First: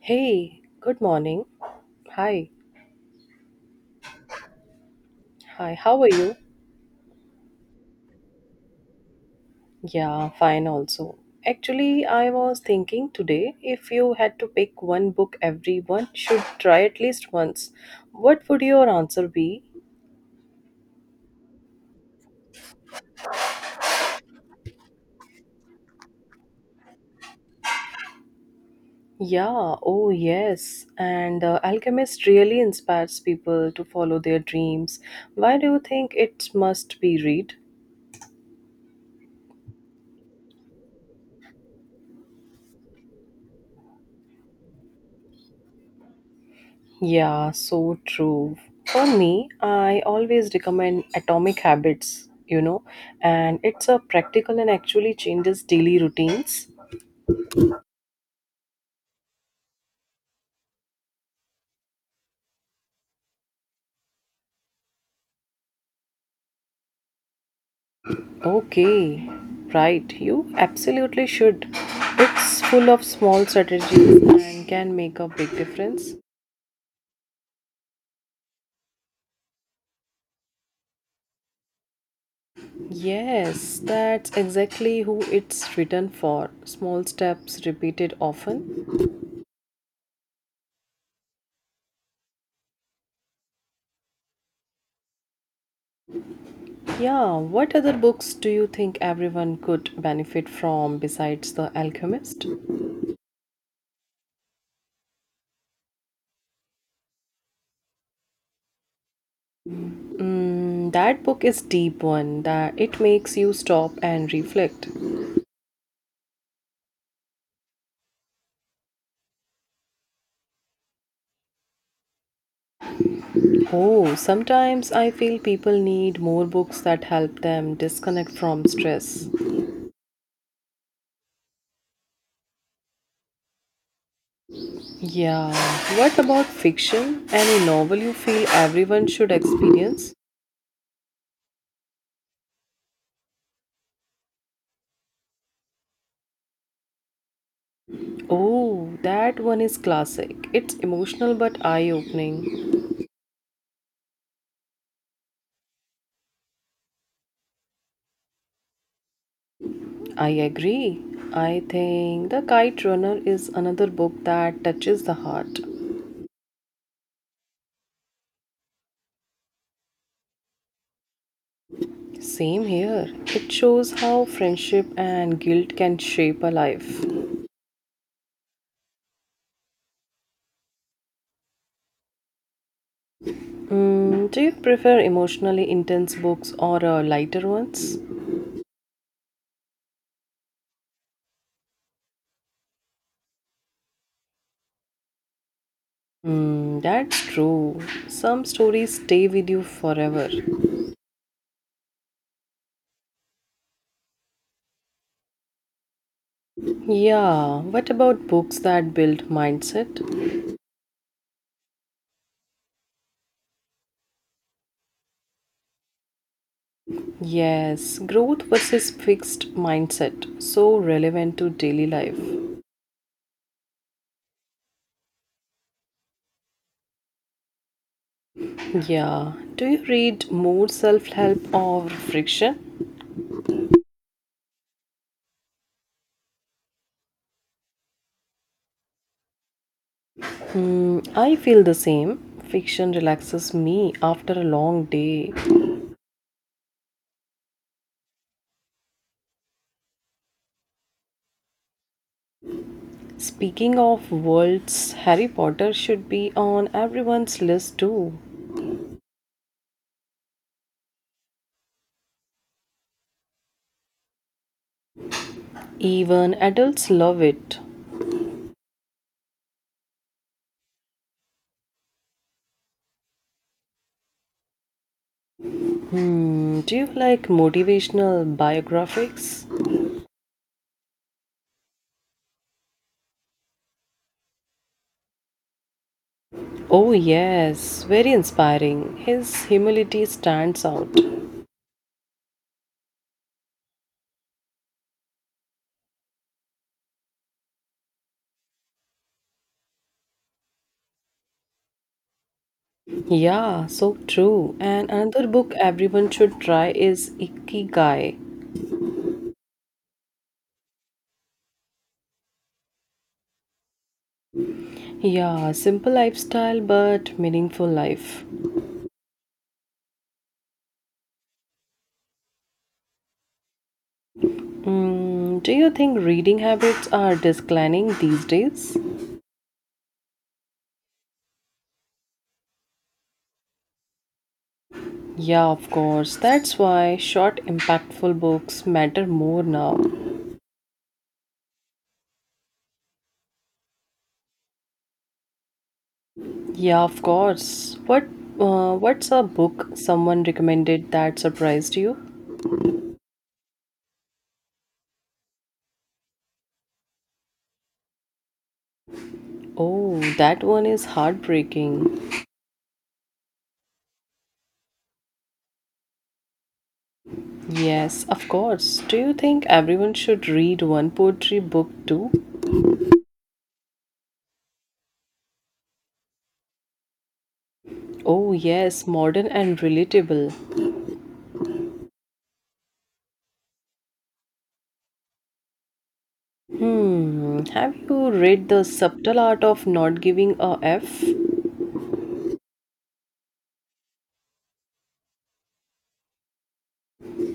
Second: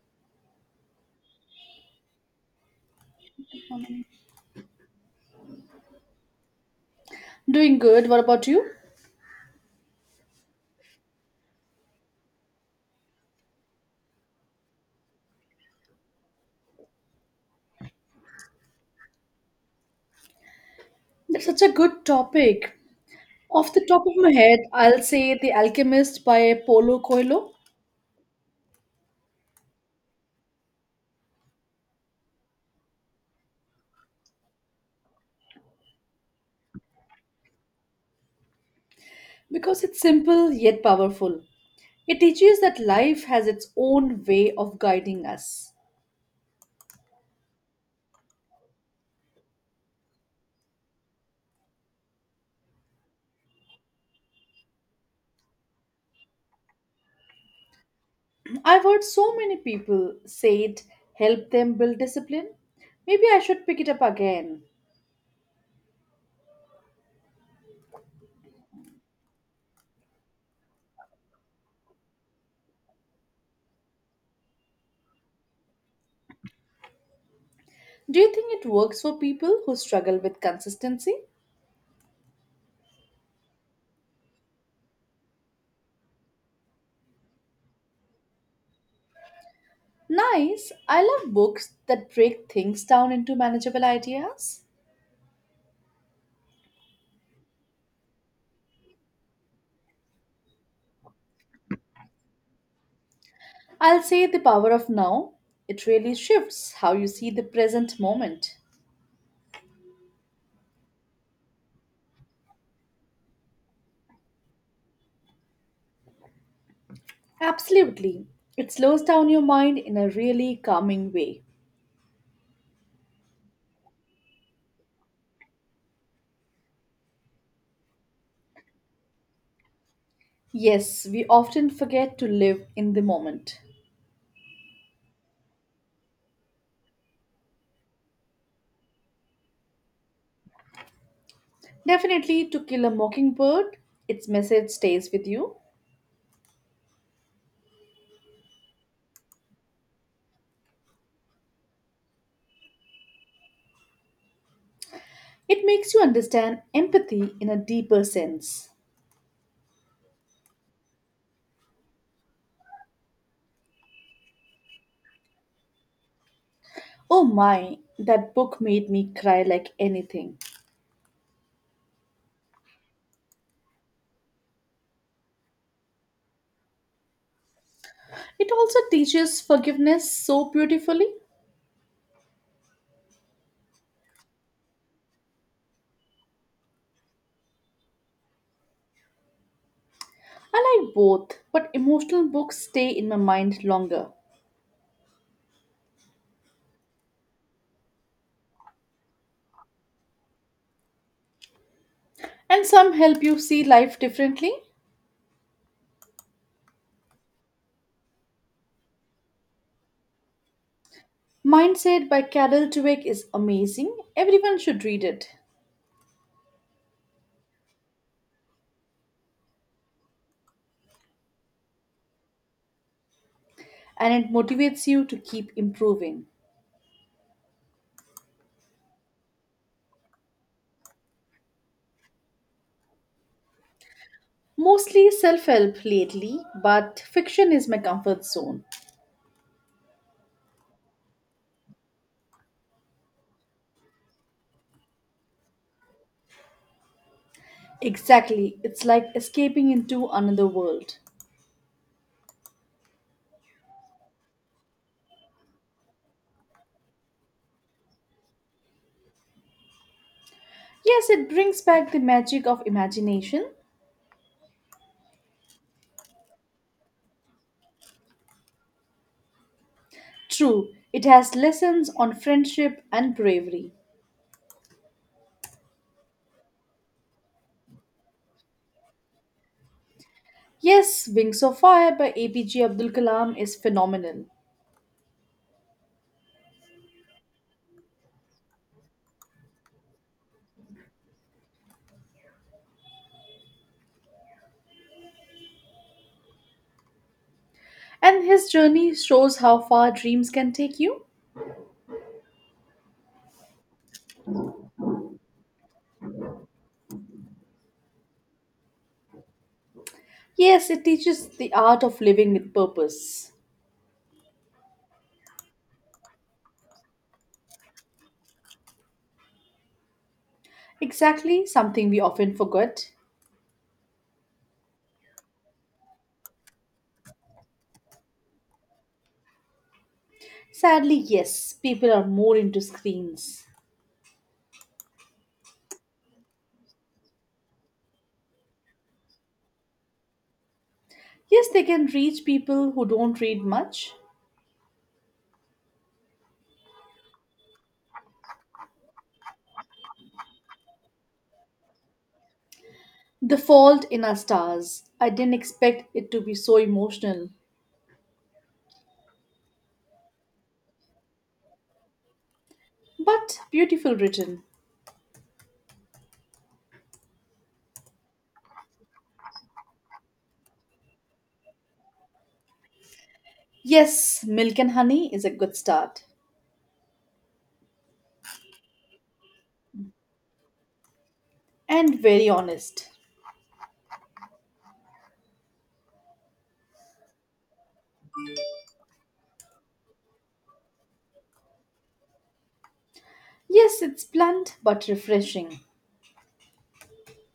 Hey, good morning. Hi, hi, how are you? Doing good. What about you? Yeah, fine also. Actually, I was thinking today if you had to pick one book everyone should try at least once, what would your answer be? That's such a good topic. Off the top of my head, I'll say The Alchemist by Paulo Coelho Yeah, oh yes. And The Alchemist really inspires people to follow their dreams. Why do you think it must be read? because it's simple yet powerful. It teaches that life has its own way of guiding us. Yeah, so true. For me, I always recommend Atomic Habits, and it's a practical and actually changes daily routines. I've heard so many people say it helped them build discipline. Maybe I should pick it up again. Okay, right. You absolutely should. It's full of small strategies and can make a big difference. Do you think it works for people who struggle with consistency? Yes, that's exactly who it's written for. Small steps repeated often. Nice. I love books that break things down into manageable ideas. Yeah, what other books do you think everyone could benefit from besides The Alchemist? I'll say the power of now. It really shifts how you see the present moment. Mm, that book is deep one that it makes you stop and reflect. Absolutely. It slows down your mind in a really calming way. Oh, sometimes I feel people need more books that help them disconnect from stress. Yes, we often forget to live in the moment. Yeah. What about fiction? Any novel you feel everyone should experience? Definitely, To Kill a Mockingbird, its message stays with you. Oh, that one is classic. It's emotional but eye-opening. It makes you understand empathy in a deeper sense. I agree. I think The Kite Runner is another book that touches the heart. Oh my, that book made me cry like anything. Same here. It shows how friendship and guilt can shape a life. It also teaches forgiveness so beautifully. Mm, do you prefer emotionally intense books or lighter ones? I like both, but emotional books stay in my mind longer. Mm, that's true. Some stories stay with you forever. And some help you see life differently. Yeah, what about books that build mindset? Mindset by Carol Dweck is amazing. Everyone should read it. Yes, growth versus fixed mindset. So relevant to daily life. And it motivates you to keep improving. Yeah, do you read more self help or friction? Mostly self help lately, but fiction is my comfort zone. Mm, I feel the same. Fiction relaxes me after a long day. Exactly, it's like escaping into another world. Speaking of worlds, Harry Potter should be on everyone's list too. Yes, it brings back the magic of imagination. Even adults love it. True, it has lessons on friendship and bravery. Hmm, do you like motivational biographics? Yes, Wings of Fire by APJ Abdul Kalam is phenomenal. Oh, yes, very inspiring. His humility stands out. And his journey shows how far dreams can take you. Yeah, so true. And another book everyone should try is Ikigai. Yes, it teaches the art of living with purpose. Yeah, simple lifestyle but meaningful life. Exactly, something we often forget. Mm, do you think reading habits are declining these days? Sadly, yes, people are more into screens. Yeah, of course. That's why short, impactful books matter more now. Yes, they can reach people who don't read much. Yeah, of course. What what's a book someone recommended that surprised you? The Fault in Our Stars. I didn't expect it to be so emotional, Oh, that one is heartbreaking. but beautiful written. Yes, of course. Do you think everyone should read one poetry book too? Yes, Milk and Honey is a good start Oh, yes, modern and relatable. and very honest. Hmm, have you read The Subtle Art of Not Giving a F? Yes, it's blunt but refreshing,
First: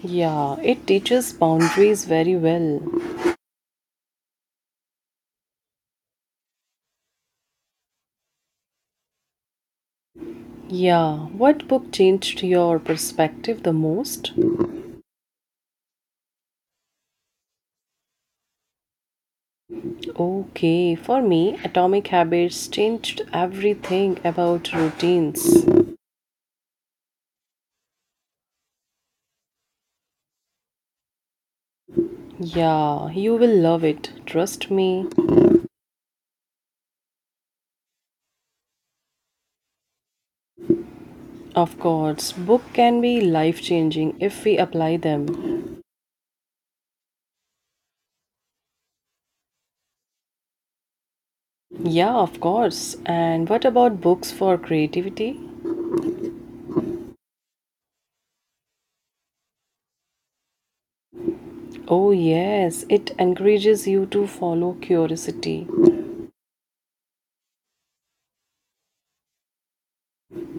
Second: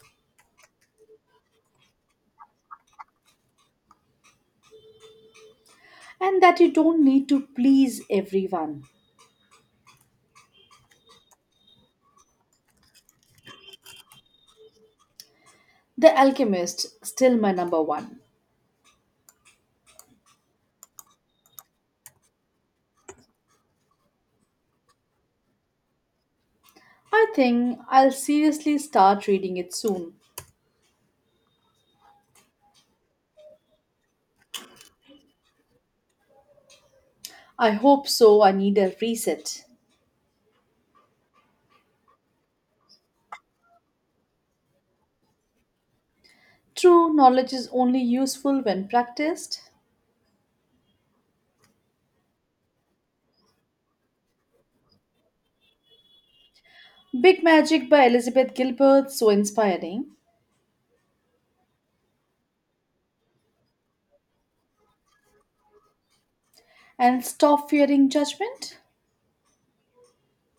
Yeah, it teaches boundaries very well. and that you don't need to please everyone. Yeah, what book changed your perspective the most? The Alchemist, still my number one. Okay, for me, Atomic Habits changed everything about routines. I think I'll seriously start reading it soon. Yeah, you will love it, trust me. I hope so, I need a reset. Of course, book can be life changing if we apply them. True knowledge is only useful when practiced. Yeah, of course. And what about books for creativity? Big Magic by Elizabeth Gilbert, so inspiring. Oh, yes, it encourages you to follow curiosity. And Stop Fearing Judgment.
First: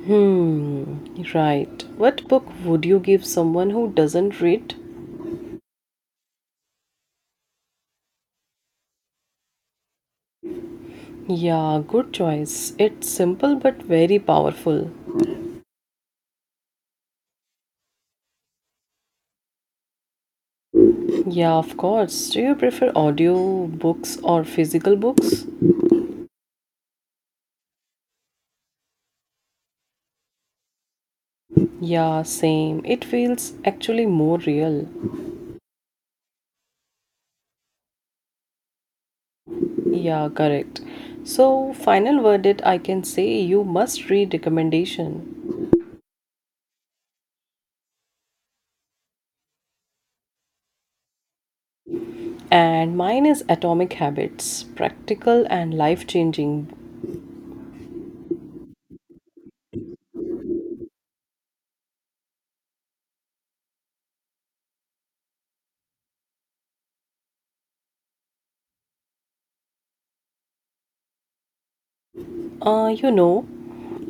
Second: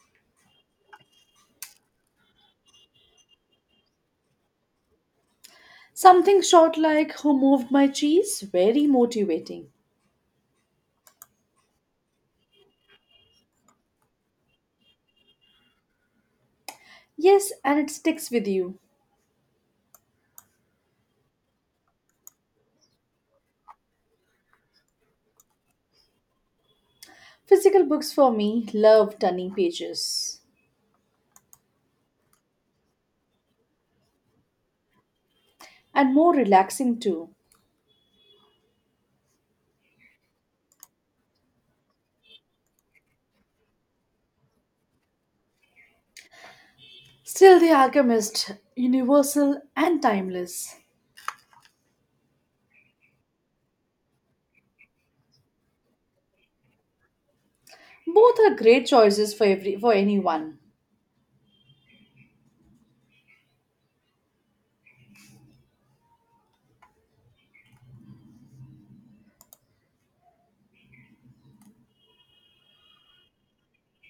Hmm, right. What book would you give someone who doesn't read? Something short like Who Moved My Cheese, very motivating. Yeah, good choice. It's simple but very powerful. Yes, and it sticks with you. Yeah, of course. Do you prefer audio books or physical books? Physical books for me love turning pages Yeah, same. It feels actually more real. and more relaxing too. Yeah, correct. So, final verdict I can say you must read recommendation. Still, The Alchemist, universal and timeless. And mine is Atomic Habits, practical and life changing. Both are great choices for every for anyone. Uh, you know,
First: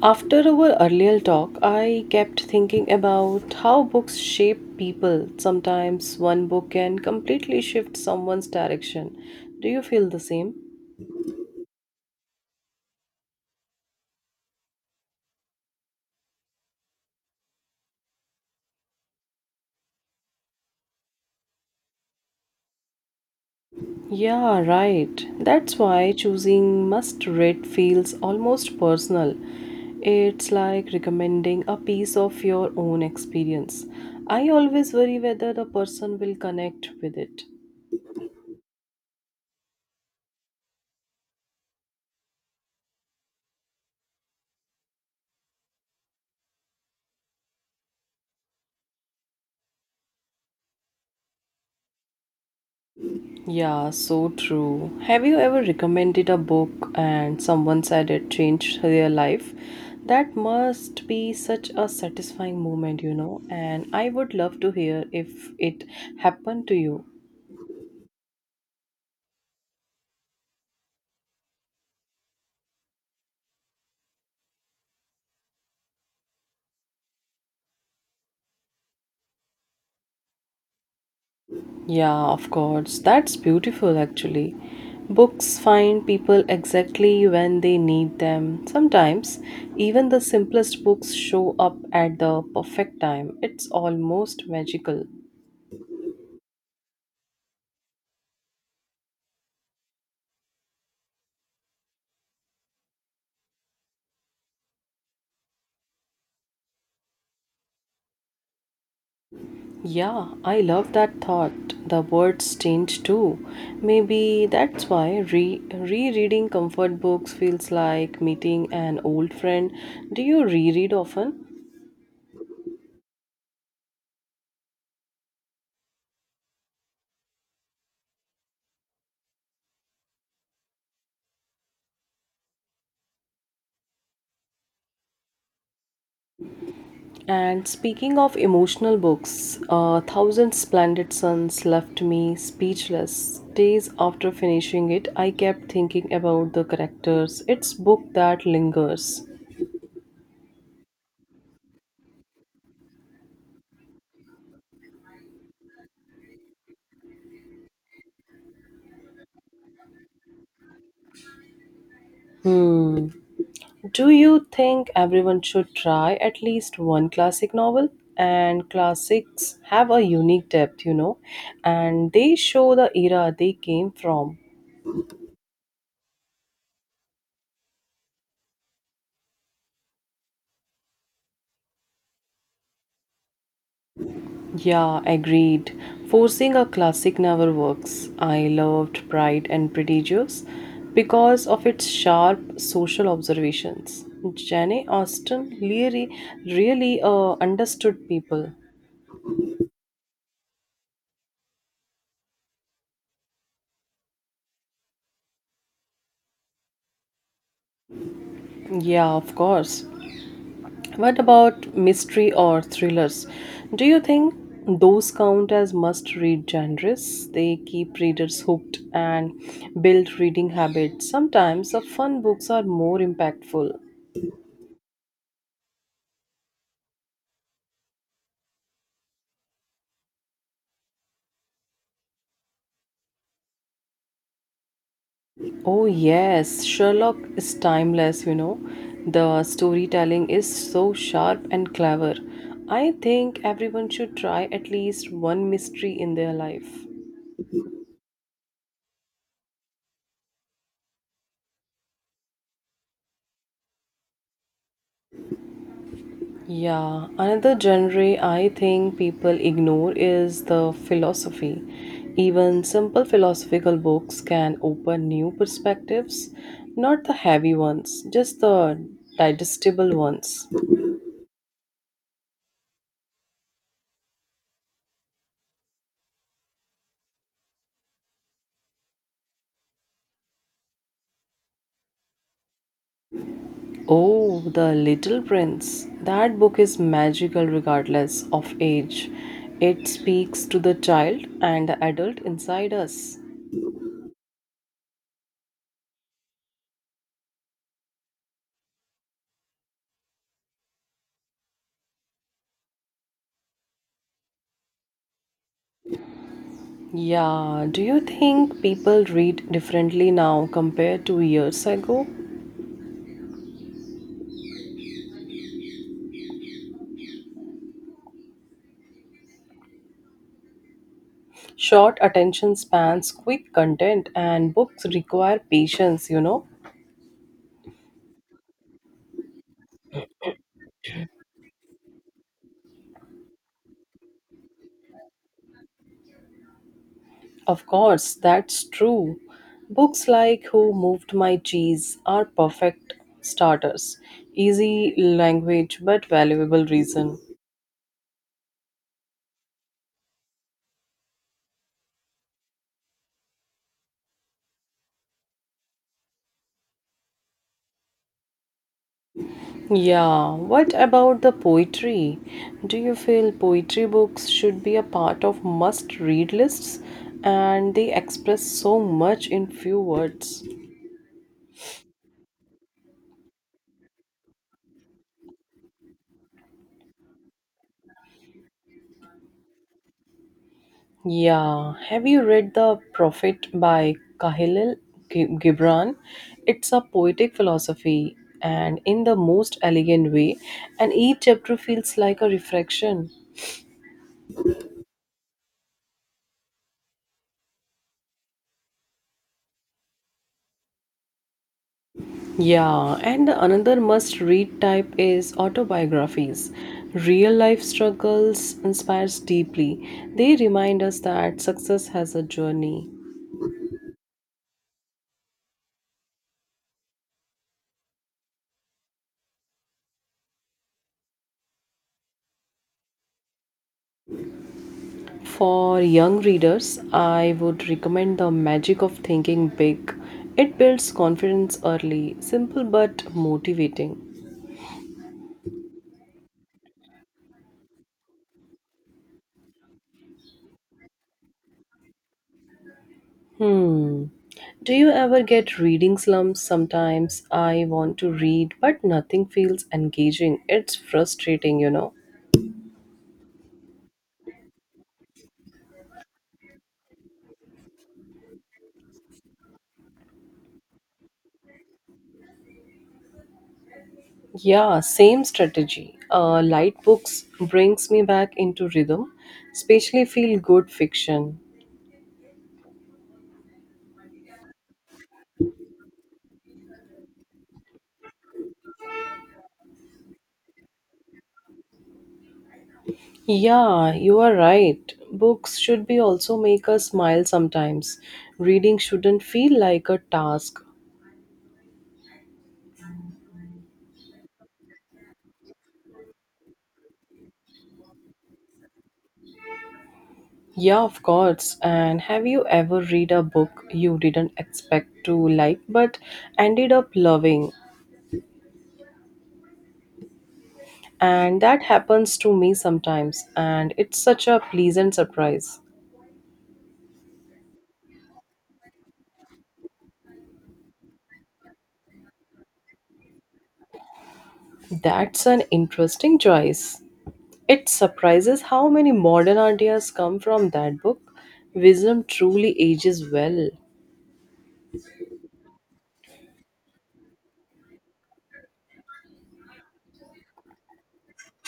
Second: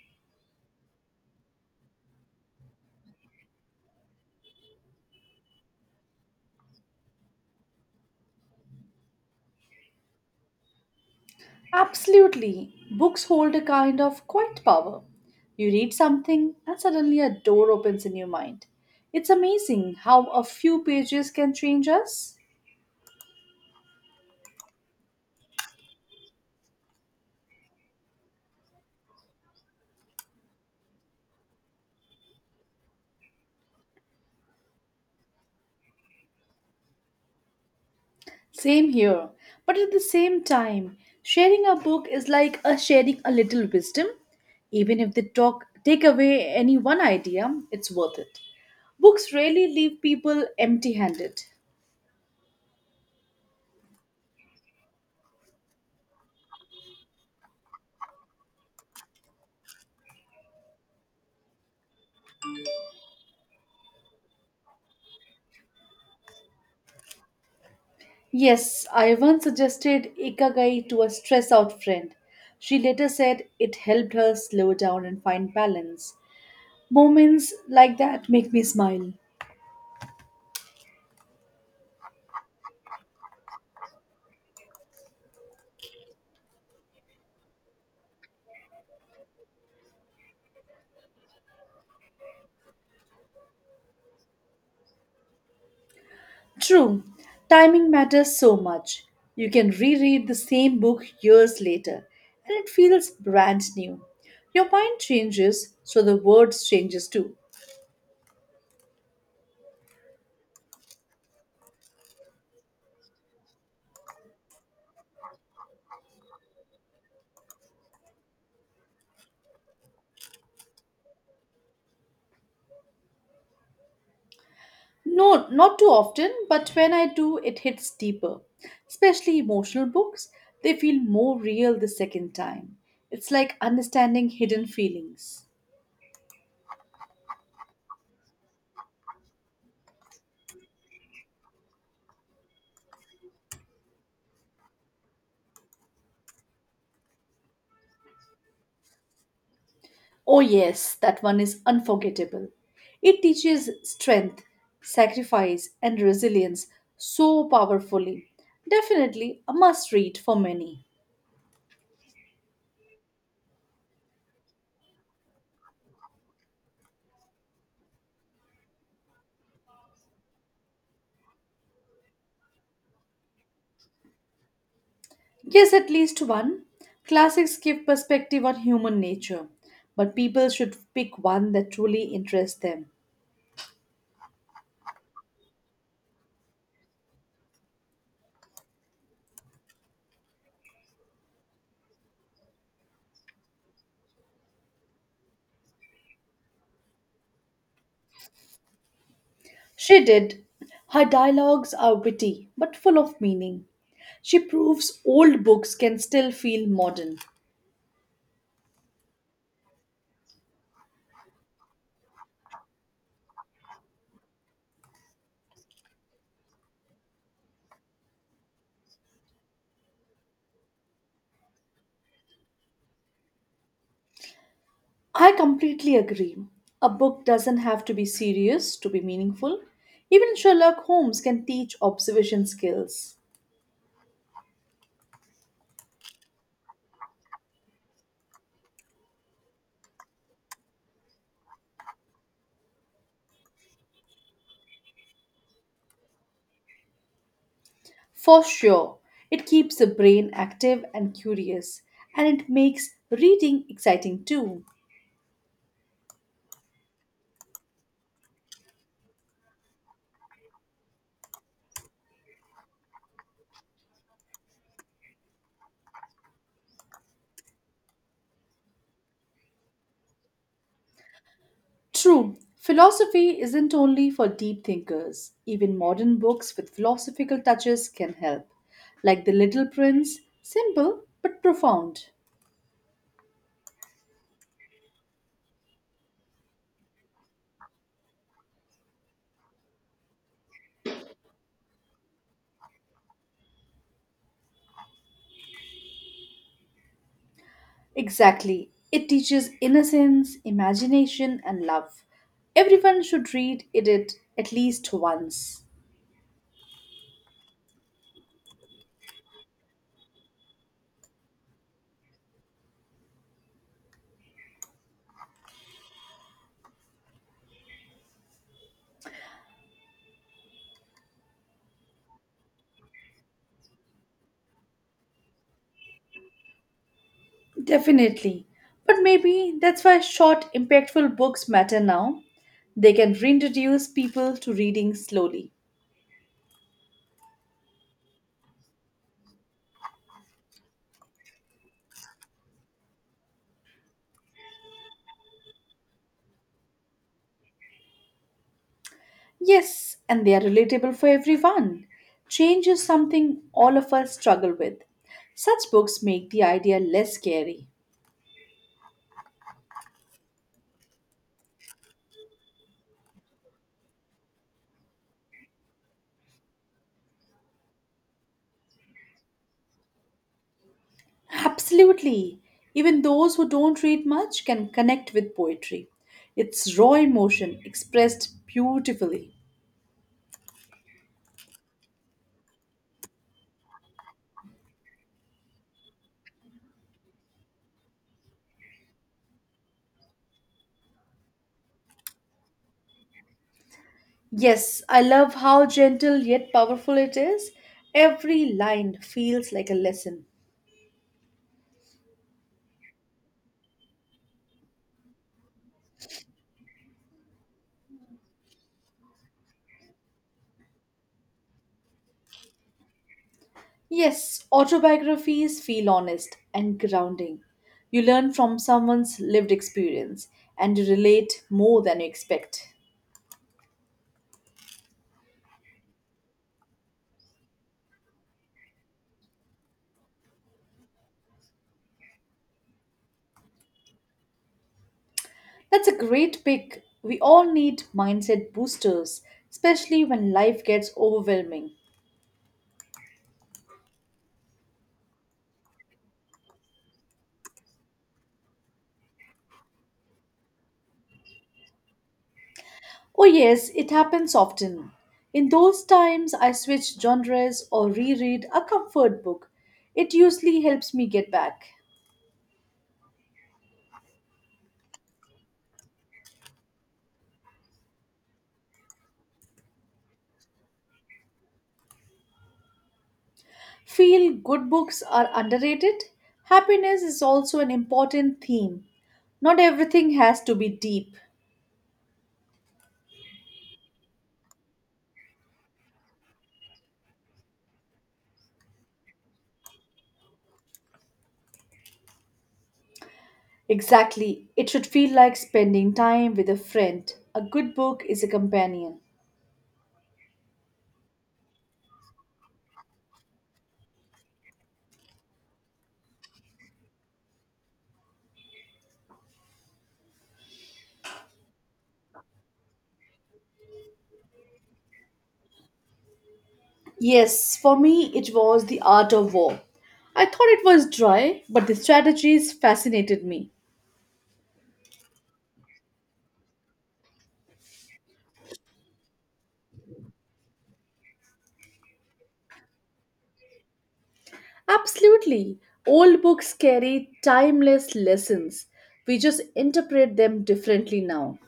After our earlier talk, I kept thinking about how books shape people. Sometimes one book can completely shift someone's direction. Do you feel the same? Absolutely, books hold a kind of quiet power. You read something and suddenly a door opens in your mind. It's amazing how a few pages can change us. Yeah, right. That's why choosing must read feels almost personal. It's like recommending a piece of your own experience. I always worry whether the person will connect with it. Same here. But at the same time, sharing a book is like a sharing a little wisdom. Even if they talk take away any one idea, it's worth it. Books rarely leave people empty handed. Yeah, so true. Have you ever recommended a book and someone said it changed their life? That must be such a satisfying moment, you know. And I would love to hear if it happened to you. Yes, I once suggested Ikigai to a stress out friend. She later said it helped her slow down and find balance. Moments like that make me smile. Yeah, of course. That's beautiful, actually. Books find people exactly when they need them. Sometimes, even the simplest books show up at the perfect time. It's almost magical. True, timing matters so much. You can reread the same book years later and it feels brand new. Your mind changes, so the words changes too. Yeah, I love that thought. The words change too. Maybe that's why rereading comfort books feels like meeting an old friend. Do you reread often? No, not too often, but when I do, it hits deeper. Especially emotional books, they feel more real the second time. It's like understanding hidden feelings. And speaking of emotional books, Thousand Splendid Suns left me speechless. Days after finishing it, I kept thinking about the characters. It's book that lingers. Oh, yes, that one is unforgettable. It teaches strength, sacrifice, and resilience so powerfully. Definitely a must read for many. Hmm. Do you think everyone should try at least one classic novel? And classics have a unique depth, and they show the era they came from. Yes, at least one. Classics give perspective on human nature, but people should pick one that truly interests them. Yeah, agreed. Forcing a classic never works. I loved Pride and Prejudice because of its sharp social observations. Jane Austen really understood people. She did. Her dialogues are witty but full of meaning. She proves old books can still feel modern. Yeah, of course. What about mystery or thrillers? Do you think those count as must read genres? They keep readers hooked and build reading habits. Sometimes the fun books are more impactful. I completely agree. A book doesn't have to be serious to be meaningful. Even Sherlock Holmes can teach observation skills. Oh, yes, Sherlock is timeless. The storytelling is so sharp and clever. I think everyone should try at least one mystery in their life. For sure, it keeps the brain active and curious, and it makes reading exciting too. Yeah, another genre I think people ignore is the philosophy. Even simple philosophical books can open new perspectives, not the heavy ones, just the digestible ones. True, philosophy isn't only for deep thinkers. Even modern books with philosophical touches can help, like The Little Prince, simple but profound. Oh, The Little Prince. That book is magical regardless of age. It speaks to the child and the adult inside us. Exactly. It teaches innocence, imagination, and love. Everyone should read it at least once. Yeah, do you think people read differently now compared to years ago? Short attention spans, quick content, and books require patience, you know? Definitely. But maybe that's why short, impactful books matter now. They can reintroduce people to reading slowly. Of course, that's true. Books like Who Moved My Cheese are perfect starters. Easy language, but valuable reason. Yes, and they are relatable for everyone. Change is something all of us struggle with. Such books make the idea less scary. Yeah, what about the poetry? Do you feel poetry books should be a part of must read lists? And they express so much in few words. Absolutely. Even those who don't read much can connect with poetry. It's raw emotion expressed beautifully. Yeah, have you read The Prophet by Kahilil Gibran? It's a poetic philosophy and in the most elegant way, and each chapter feels like a reflection. Yes, I love how gentle yet powerful it is. Every line feels like a lesson. Yeah, and the another must read type is autobiographies. Real life struggles inspires deeply. They remind us that success has a journey. Yes, autobiographies feel honest and grounding. You learn from someone's lived experience and you relate more than you expect. For young readers, I would recommend The Magic of Thinking Big. It builds confidence early, simple but motivating. That's a great pick. We all need mindset boosters, especially when life gets overwhelming. Hmm. Do you ever get reading slumps? Sometimes I want to read, but nothing feels engaging. It's frustrating, you know. Oh, yes, it happens often. In those times, I switch genres or reread a comfort book. It usually helps me get back. Yeah, same strategy. Light books brings me back into rhythm, especially feel good fiction. Feel good books are underrated. Happiness is also an important theme. Not everything has to be deep. Yeah, you are right. Books should be also make us smile sometimes. Reading shouldn't feel like a task. Exactly, it should feel like spending time with a friend. A good book is a companion. Yeah, of course. And have you ever read a book you didn't expect to like but ended up loving? And that happens to me sometimes, and it's such a pleasant surprise. Yes, for me, it was The Art of War. I thought it was dry, but the strategies fascinated me. That's an interesting choice. It surprises how many modern ideas come from that book. Wisdom truly ages well. Absolutely. Old books carry timeless lessons. We just interpret them differently now.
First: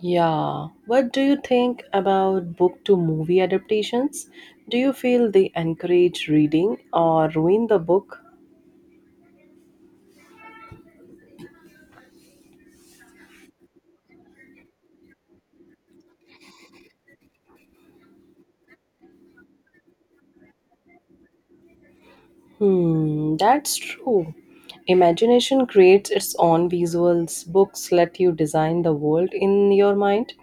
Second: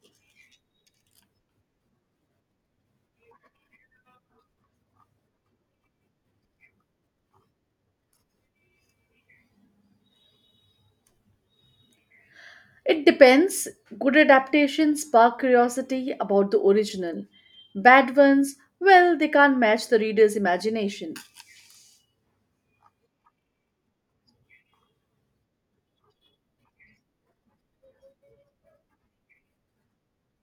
Yeah. What do you think about book to movie adaptations? Do you feel they encourage reading or ruin the book? It depends. Good adaptations spark curiosity about the original. Bad ones, well, they can't match the reader's imagination. Hmm, that's true. Imagination creates its own visuals. Books let you design the world in your mind.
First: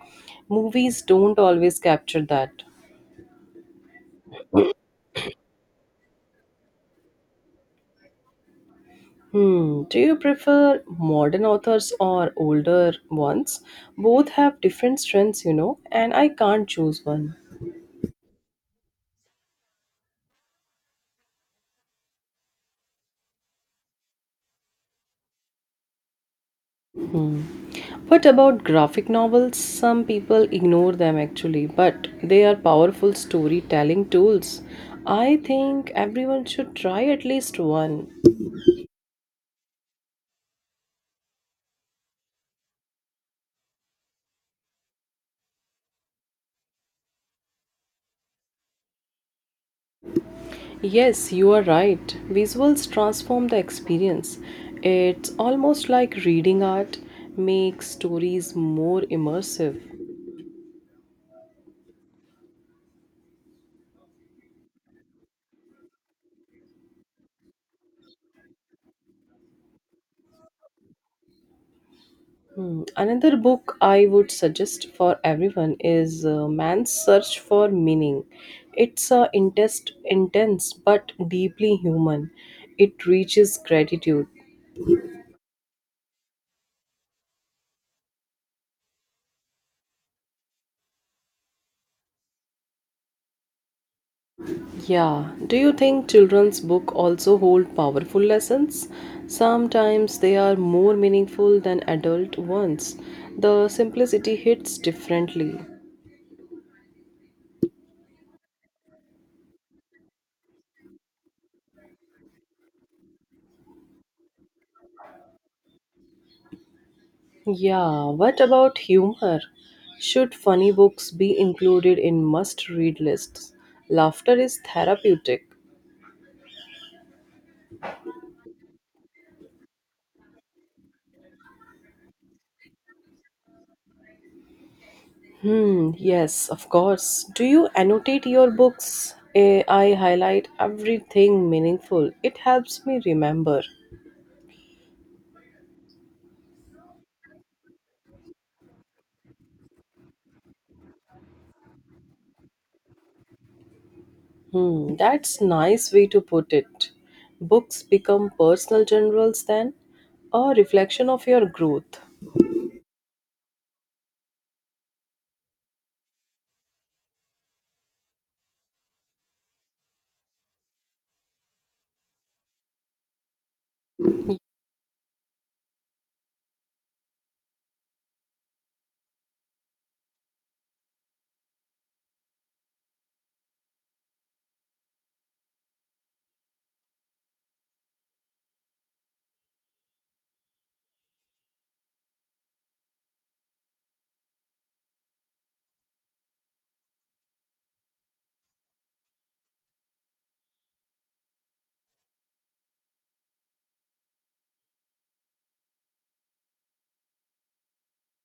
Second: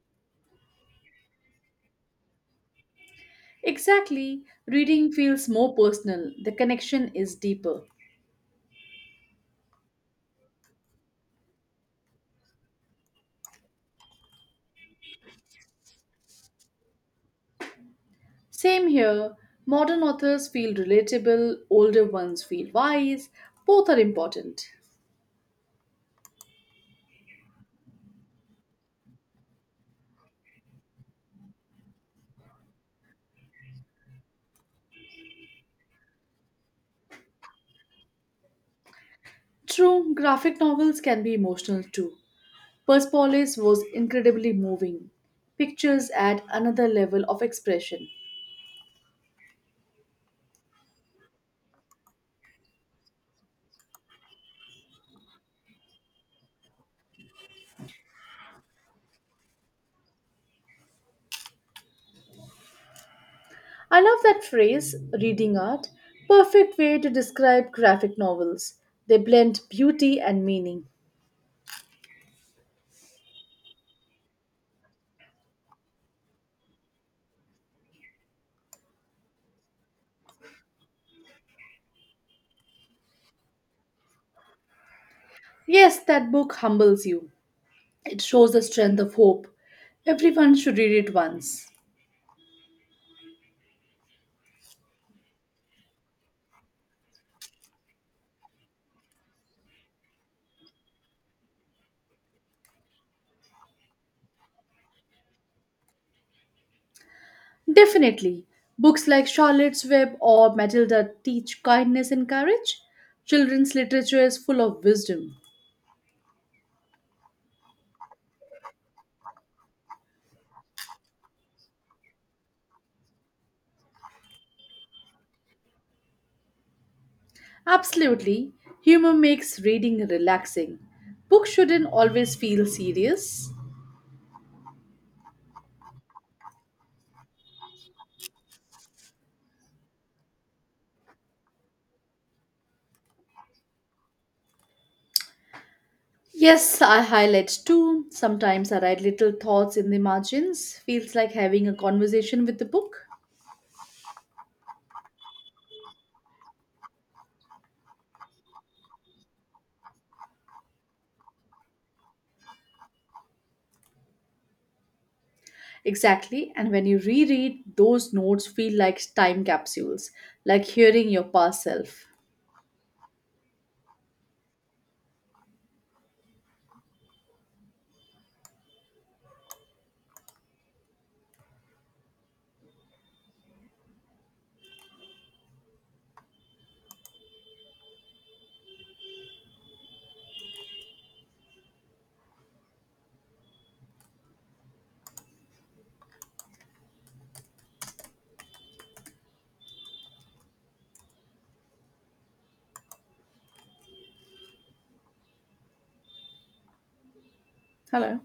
Movies don't always capture that. Exactly. Reading feels more personal, the connection is deeper. Hmm, do you prefer modern authors or older ones? Both have different strengths, and I can't choose one. Same here. Modern authors feel relatable, older ones feel wise. Both are important. What about graphic novels? Some people ignore them actually, but they are powerful storytelling tools. I think everyone should try at least one. True, graphic novels can be emotional too. Persepolis was incredibly moving. Pictures add another level of expression. Yes, you are right. Visuals transform the experience. It's almost like reading art makes stories more immersive. I love that phrase, reading art, perfect way to describe graphic novels. They blend beauty and meaning. Hmm, another book I would suggest for everyone is Man's Search for Meaning. It's a intense but deeply human. It reaches gratitude. Yes, that book humbles you. It shows the strength of hope. Everyone should read it once. Yeah, do you think children's book also hold powerful lessons? Sometimes they are more meaningful than adult ones. The simplicity hits differently. Definitely. Books like Charlotte's Web or Matilda teach kindness and courage. Children's literature is full of wisdom. Yeah, what about humor? Should funny books be included in must read lists? Laughter is therapeutic. Absolutely. Humor makes reading relaxing. Books shouldn't always feel serious. Hmm, yes, of course. Do you annotate your books? Eh, I highlight everything meaningful. It helps me remember. Yes, I highlight too. Sometimes I write little thoughts in the margins. Feels like having a conversation with the book. Hmm, that's nice way to put it. Books become personal journals then, a reflection of your growth. Exactly, and when you reread, those notes feel like time capsules, like hearing your past self. Hello.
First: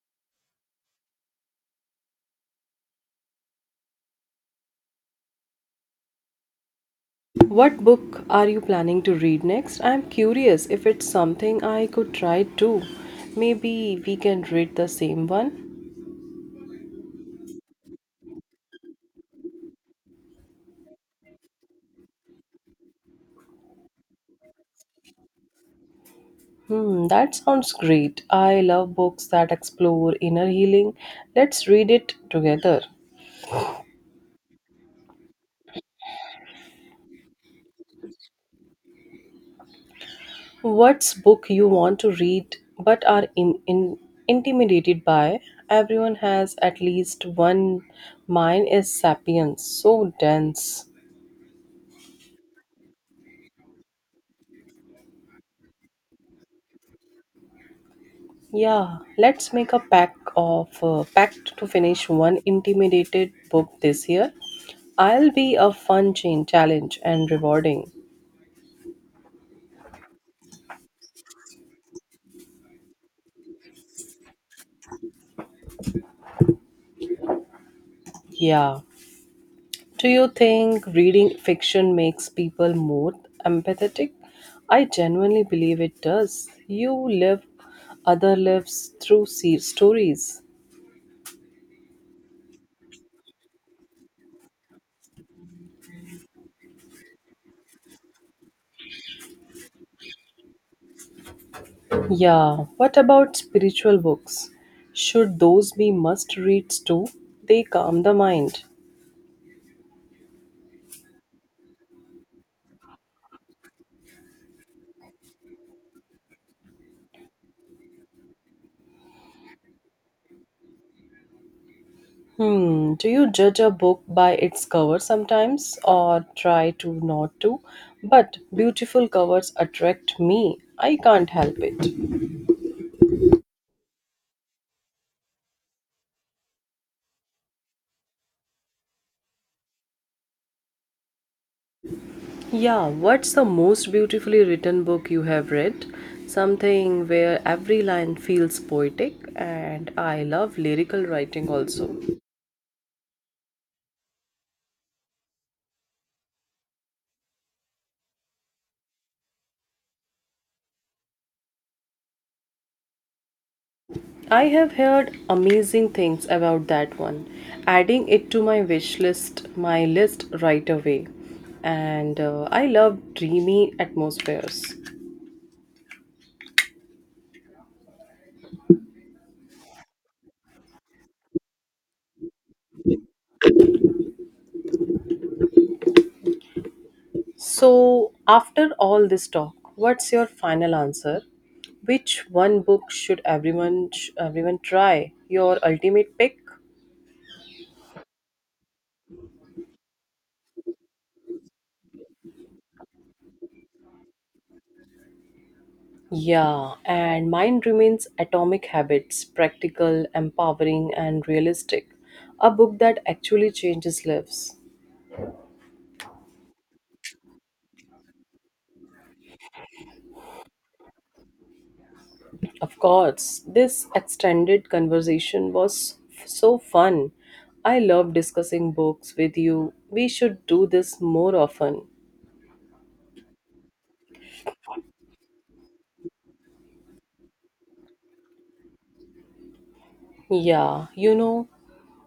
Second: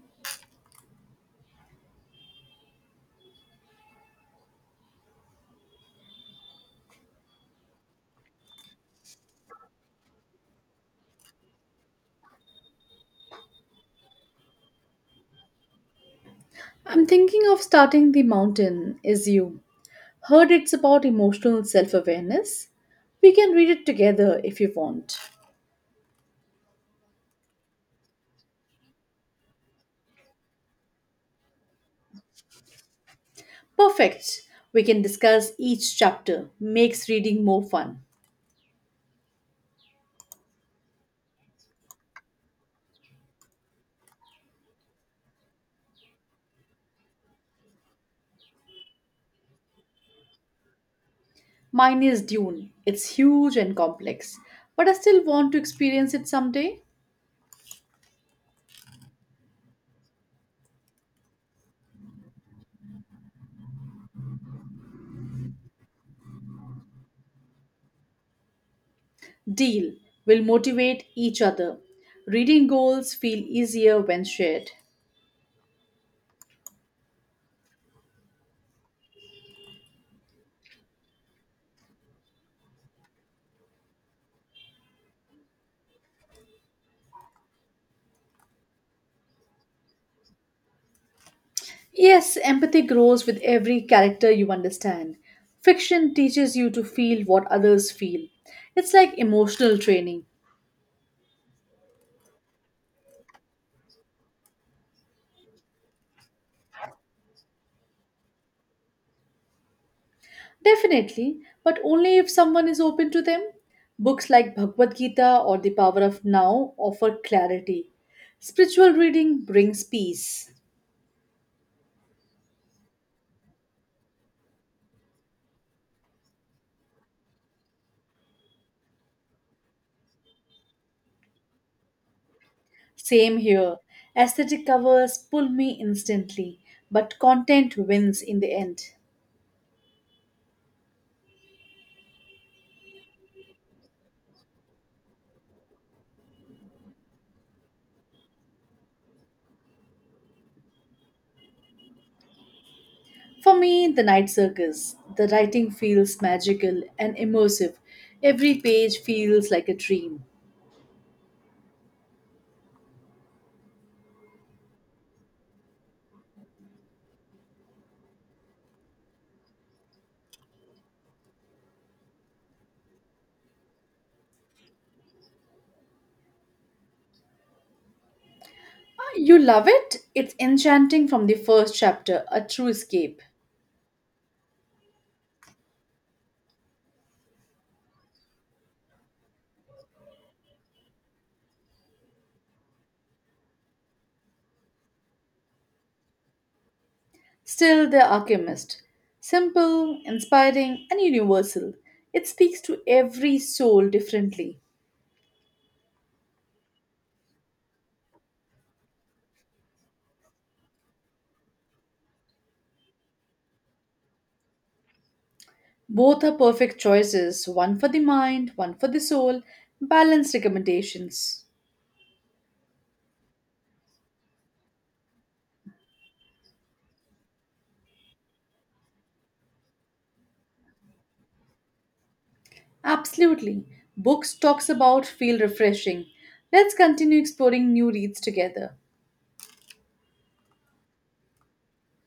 What book are you planning to read next? I'm curious if it's something I could try too. Maybe we can read the same one. I'm thinking of starting The Mountain Is You. Heard it's about emotional self awareness. We can read it together if you want. Hmm, that sounds great. I love books that explore inner healing. Let's read it together. Perfect. We can discuss each chapter. Makes reading more fun. What's book you want to read but are in intimidated by? Everyone has at least one. Mine is Sapiens, so dense. Mine is Dune. It's huge and complex, but I still want to experience it someday. Yeah, let's make a pack of pact to finish one intimidated book this year. I'll be a fun chain challenge and rewarding. Deal. We'll motivate each other. Reading goals feel easier when shared. Yeah. Do you think reading fiction makes people more empathetic? I genuinely believe it does. You live other lives through stories. Yes, empathy grows with every character you understand. Fiction teaches you to feel what others feel. It's like emotional training. Yeah. What about spiritual books? Should those be must reads too? They calm the mind. Definitely, but only if someone is open to them. Books like Bhagavad Gita or The Power of Now offer clarity. Spiritual reading brings peace. Hmm. Do you judge a book by its cover sometimes or try to not to? But beautiful covers attract me. I can't help it. Same here. Aesthetic covers pull me instantly, but content wins in the end. Yeah, what's the most beautifully written book you have read? Something where every line feels poetic, and I love lyrical writing also. For me, The Night Circus. The writing feels magical and immersive. Every page feels like a dream. I have heard amazing things about that one. Adding it to my list right away. And I love dreamy atmospheres. You love it? It's enchanting from the first chapter, a true escape. So, after all this talk, what's your final answer? Which one book should everyone try? Your ultimate pick? Still, The Alchemist. Simple, inspiring, and universal. It speaks to every soul differently. Yeah, and mine remains Atomic Habits, practical, empowering, and realistic. A book that actually changes lives. Both are perfect choices one for the mind, one for the soul, balanced recommendations. Of course, this extended conversation was so fun. I love discussing books with you. We should do this more often. Absolutely. Books talks about feel refreshing. Let's continue exploring new reads together. Yeah, you know,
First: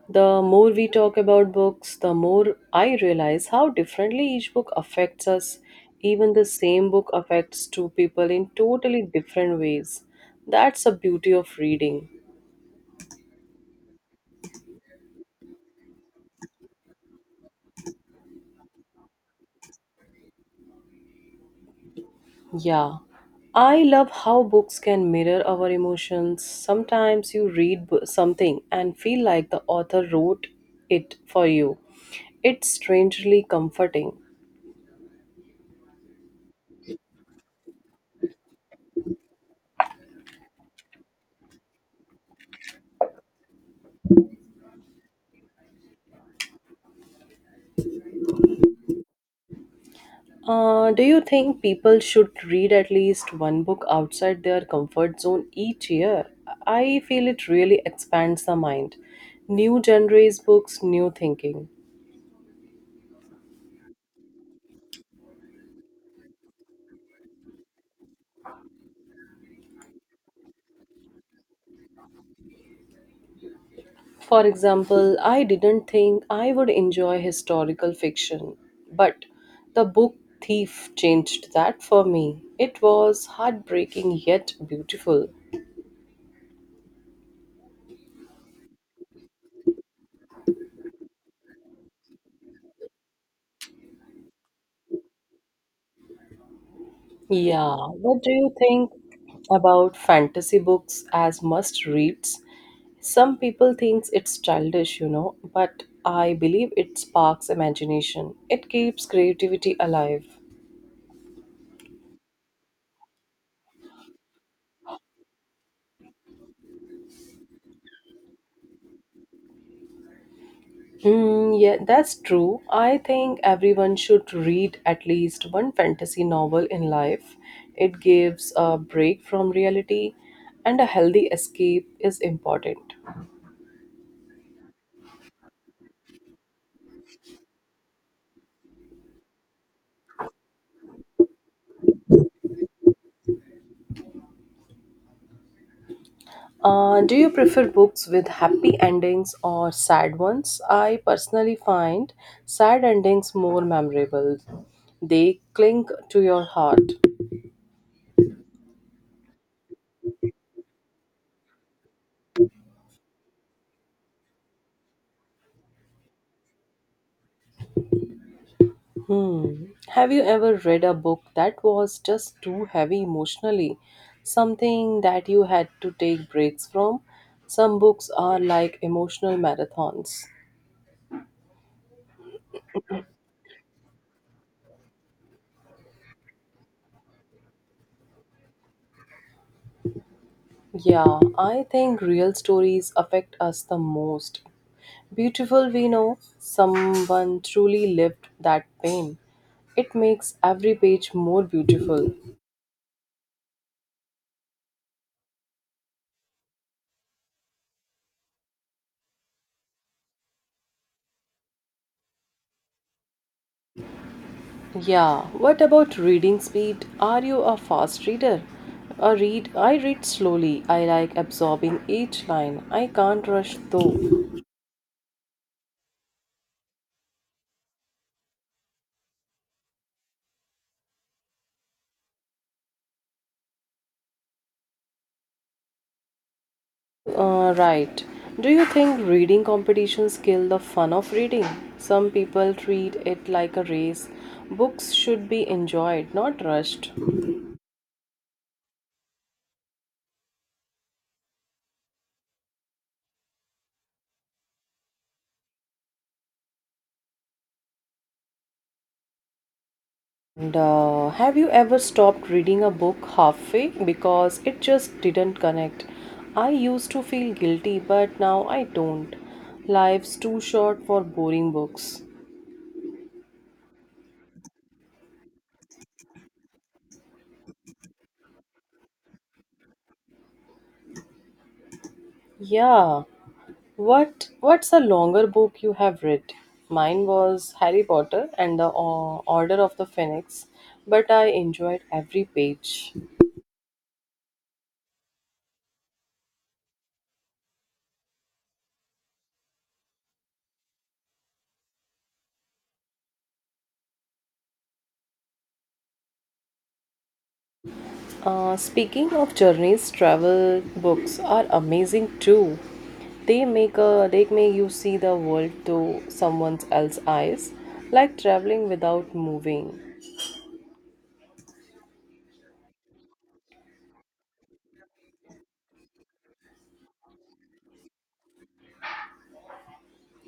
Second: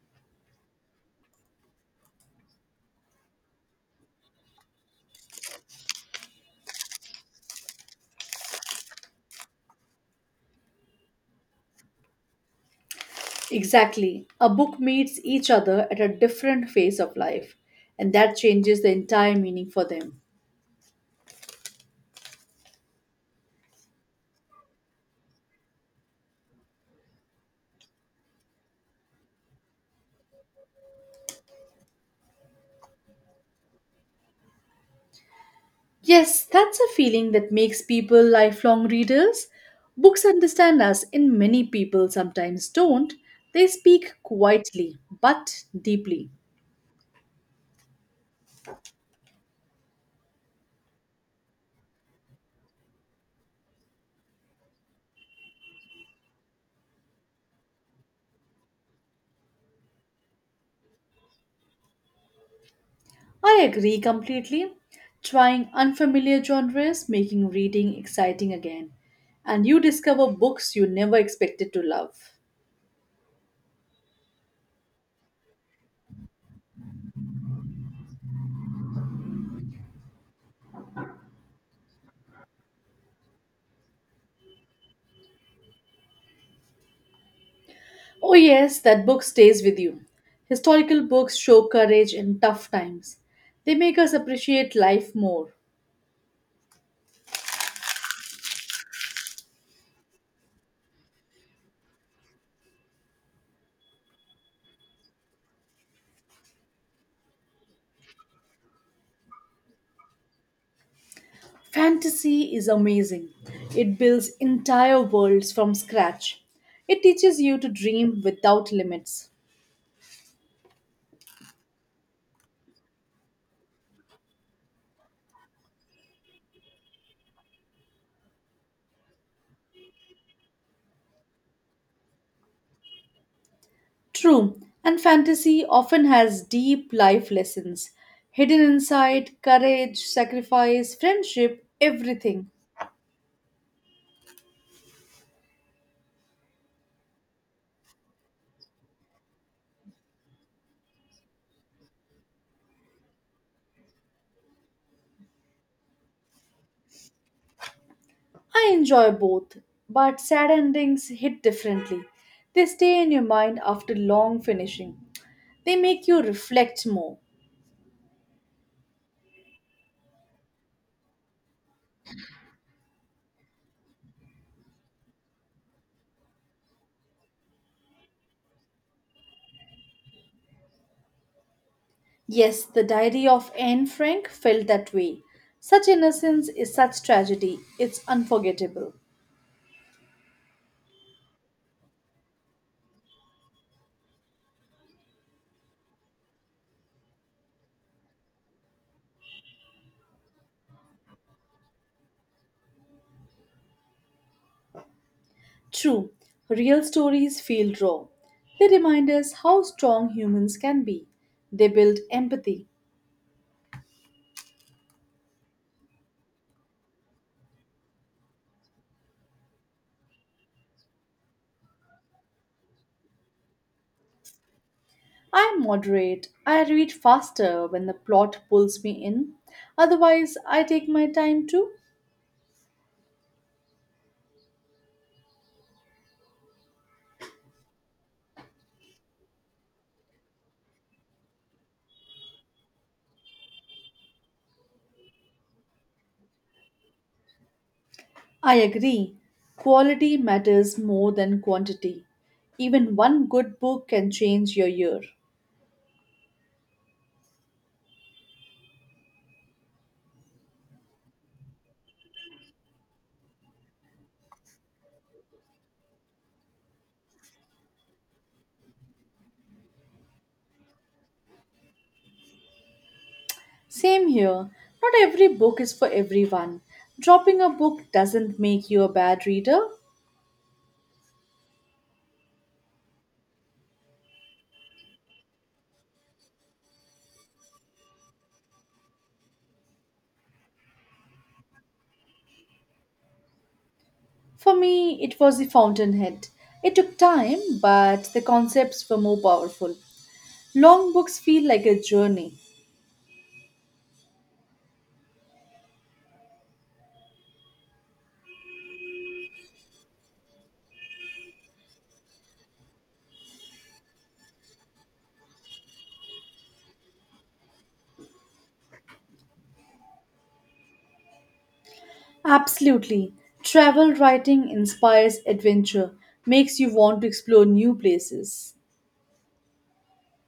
the more we talk about books, the more I realize how differently each book affects us. Even the same book affects two people in totally different ways. That's the beauty of reading. Exactly. A book meets each other at a different phase of life, and that changes the entire meaning for them. Yeah. I love how books can mirror our emotions. Sometimes you read something and feel like the author wrote it for you. It's strangely comforting. Yes, that's a feeling that makes people lifelong readers. Books understand us, and many people sometimes don't. They speak quietly but deeply. Do you think people should read at least one book outside their comfort zone each year? I feel it really expands the mind. New genres, books, new thinking. I agree completely. Trying unfamiliar genres, making reading exciting again. And you discover books you never expected to love. For example, I didn't think I would enjoy historical fiction, but the book Thief changed that for me. It was heartbreaking yet beautiful. Oh, yes, that book stays with you. Historical books show courage in tough times. They make us appreciate life more. Yeah, what do you think about fantasy books as must reads? Some people think it's childish, you know, but I believe it sparks imagination. It keeps creativity alive. Fantasy is amazing. It builds entire worlds from scratch. It teaches you to dream without limits. Yeah, that's true. I think everyone should read at least one fantasy novel in life. It gives a break from reality, and a healthy escape is important. True, and fantasy often has deep life lessons hidden inside: courage, sacrifice, friendship, everything. Do you prefer books with happy endings or sad ones? I personally find sad endings more memorable, they cling to your heart. I enjoy both, but sad endings hit differently. They stay in your mind after long finishing. They make you reflect more. Hmm. Have you ever read a book that was just too heavy emotionally? Something that you had to take breaks from? Some books are like emotional marathons. Yes, the diary of Anne Frank felt that way. Such innocence is such tragedy. It's unforgettable. Yeah, I think real stories affect us the most. Beautiful, we know someone truly lived that pain. It makes every page more beautiful. True, real stories feel raw. They remind us how strong humans can be. They build empathy. Yeah, what about reading speed? Are you a fast reader? A read I read slowly. I like absorbing each line. I can't rush through. I moderate. I read faster when the plot pulls me in. Otherwise, I take my time too. Right. Do you think reading competitions kill the fun of reading? Some people treat it like a race. Books should be enjoyed, not rushed. I agree. Quality matters more than quantity. Even one good book can change your year. And have you ever stopped reading a book halfway because it just didn't connect? I used to feel guilty, but now I don't. Life's too short for boring books. Same here. Not every book is for everyone. Dropping a book doesn't make you a bad reader. Yeah. What's a longer book you have read? Mine was Harry Potter and the Order of the Phoenix, but I enjoyed every page. For me, it was The Fountainhead. It took time, but the concepts were more powerful. Long books feel like a journey. Speaking of journeys, travel books are amazing too. They make you see the world through someone else's eyes, like traveling without moving. Absolutely. Travel writing inspires adventure, makes you want to explore new places.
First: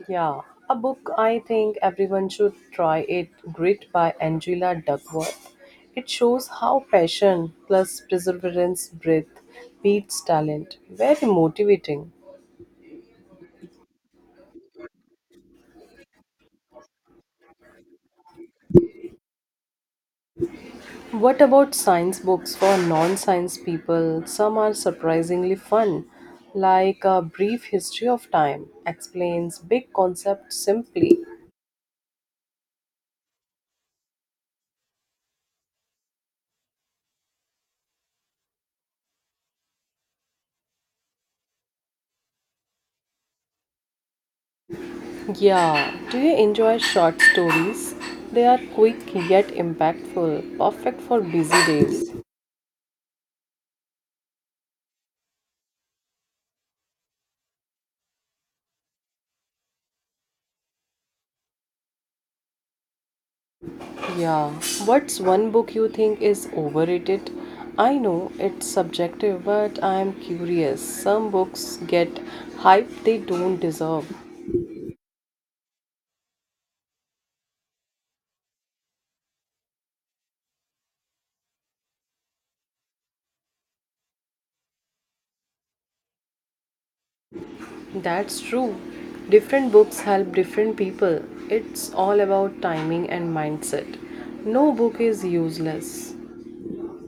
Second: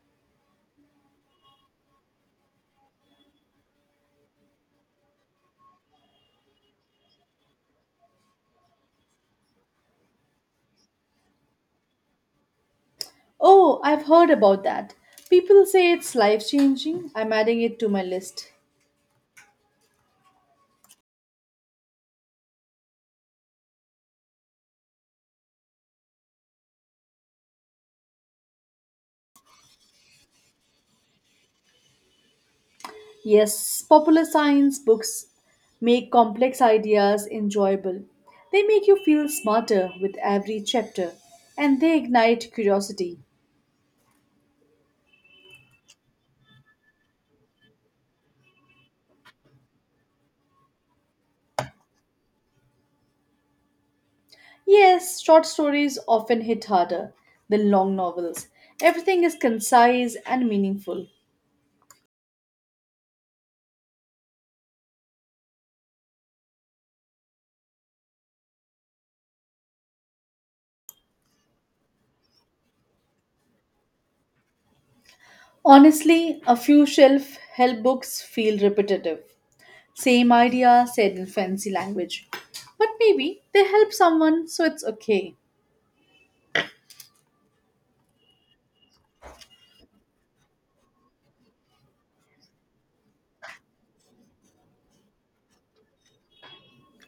Yeah, a book I think everyone should try it. Grit by Angela Duckworth. It shows how passion plus perseverance, breath beats talent. Very motivating. Oh, I've heard about that. People say it's life changing. I'm adding it to my list. What about science books for non science people? Some are surprisingly fun, like A Brief History of Time explains big concepts simply. Yes, popular science books make complex ideas enjoyable. They make you feel smarter with every chapter and they ignite curiosity. Yeah, do you enjoy short stories? They are quick yet impactful, perfect for busy days. Yes, short stories often hit harder than long novels. Everything is concise and meaningful. Yeah, what's one book you think is overrated? I know it's subjective, but I'm curious. Some books get hype they don't deserve. Honestly, a few shelf help books feel repetitive. Same idea said in fancy language. But maybe they help someone, so it's okay. That's true. Different books help different people. It's all about timing and mindset. No book is useless.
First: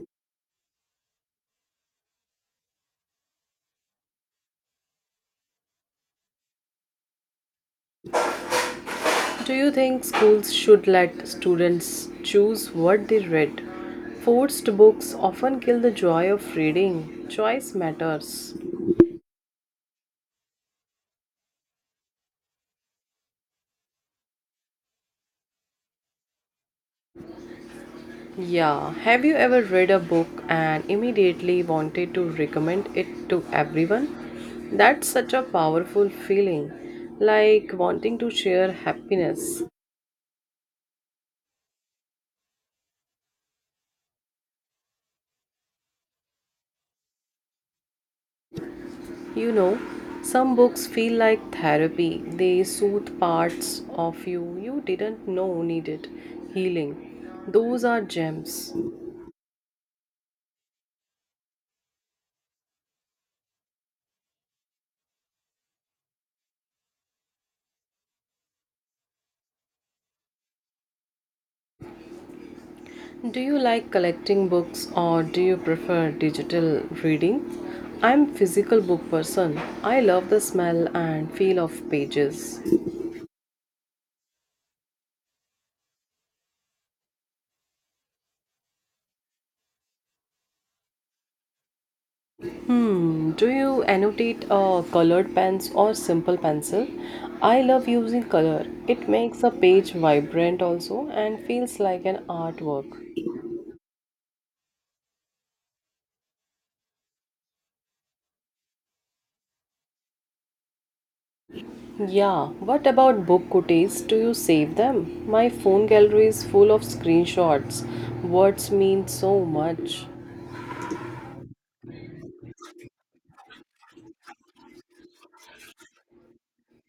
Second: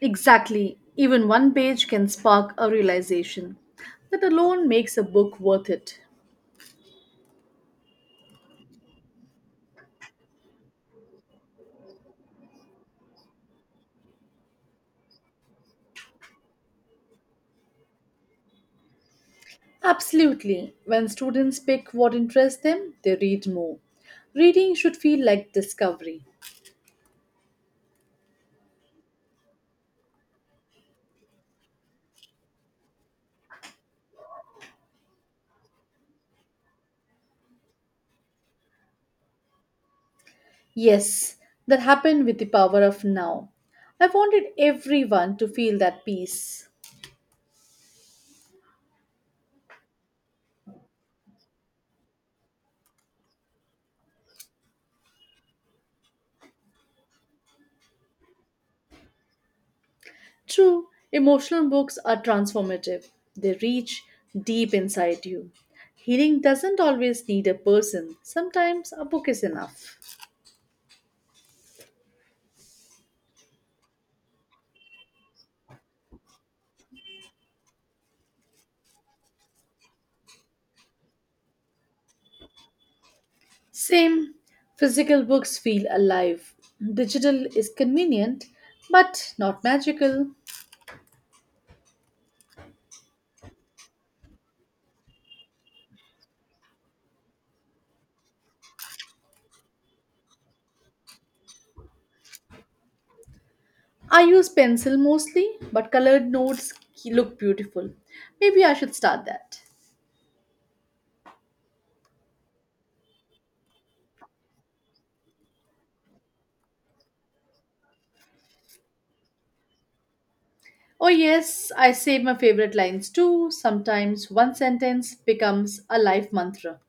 Exactly. Even one page can spark a realization. That alone makes a book worth it. Do you think schools should let students choose what they read? Forced books often kill the joy of reading. Choice matters. Absolutely. When students pick what interests them, they read more. Reading should feel like discovery. Yeah, have you ever read a book and immediately wanted to recommend it to everyone? That's such a powerful feeling, like wanting to share happiness. Yes, that happened with the power of now. I wanted everyone to feel that peace. You know, some books feel like therapy. They soothe parts of you you didn't know needed healing. Those are gems. True, emotional books are transformative. They reach deep inside you. Healing doesn't always need a person. Sometimes a book is enough. Do you like collecting books or do you prefer digital reading? I'm physical book person. I love the smell and feel of pages. Same, physical books feel alive. Digital is convenient, but not magical. Hmm, do you annotate colored pens or simple pencil? I love using color. It makes a page vibrant also and feels like an artwork. I use pencil mostly, but colored notes look beautiful. Maybe I should start that. Yeah, what about book cooties? Do you save them? My phone gallery is full of screenshots. Words mean so much. Oh, yes, I save my favorite lines too. Sometimes one sentence becomes a life mantra.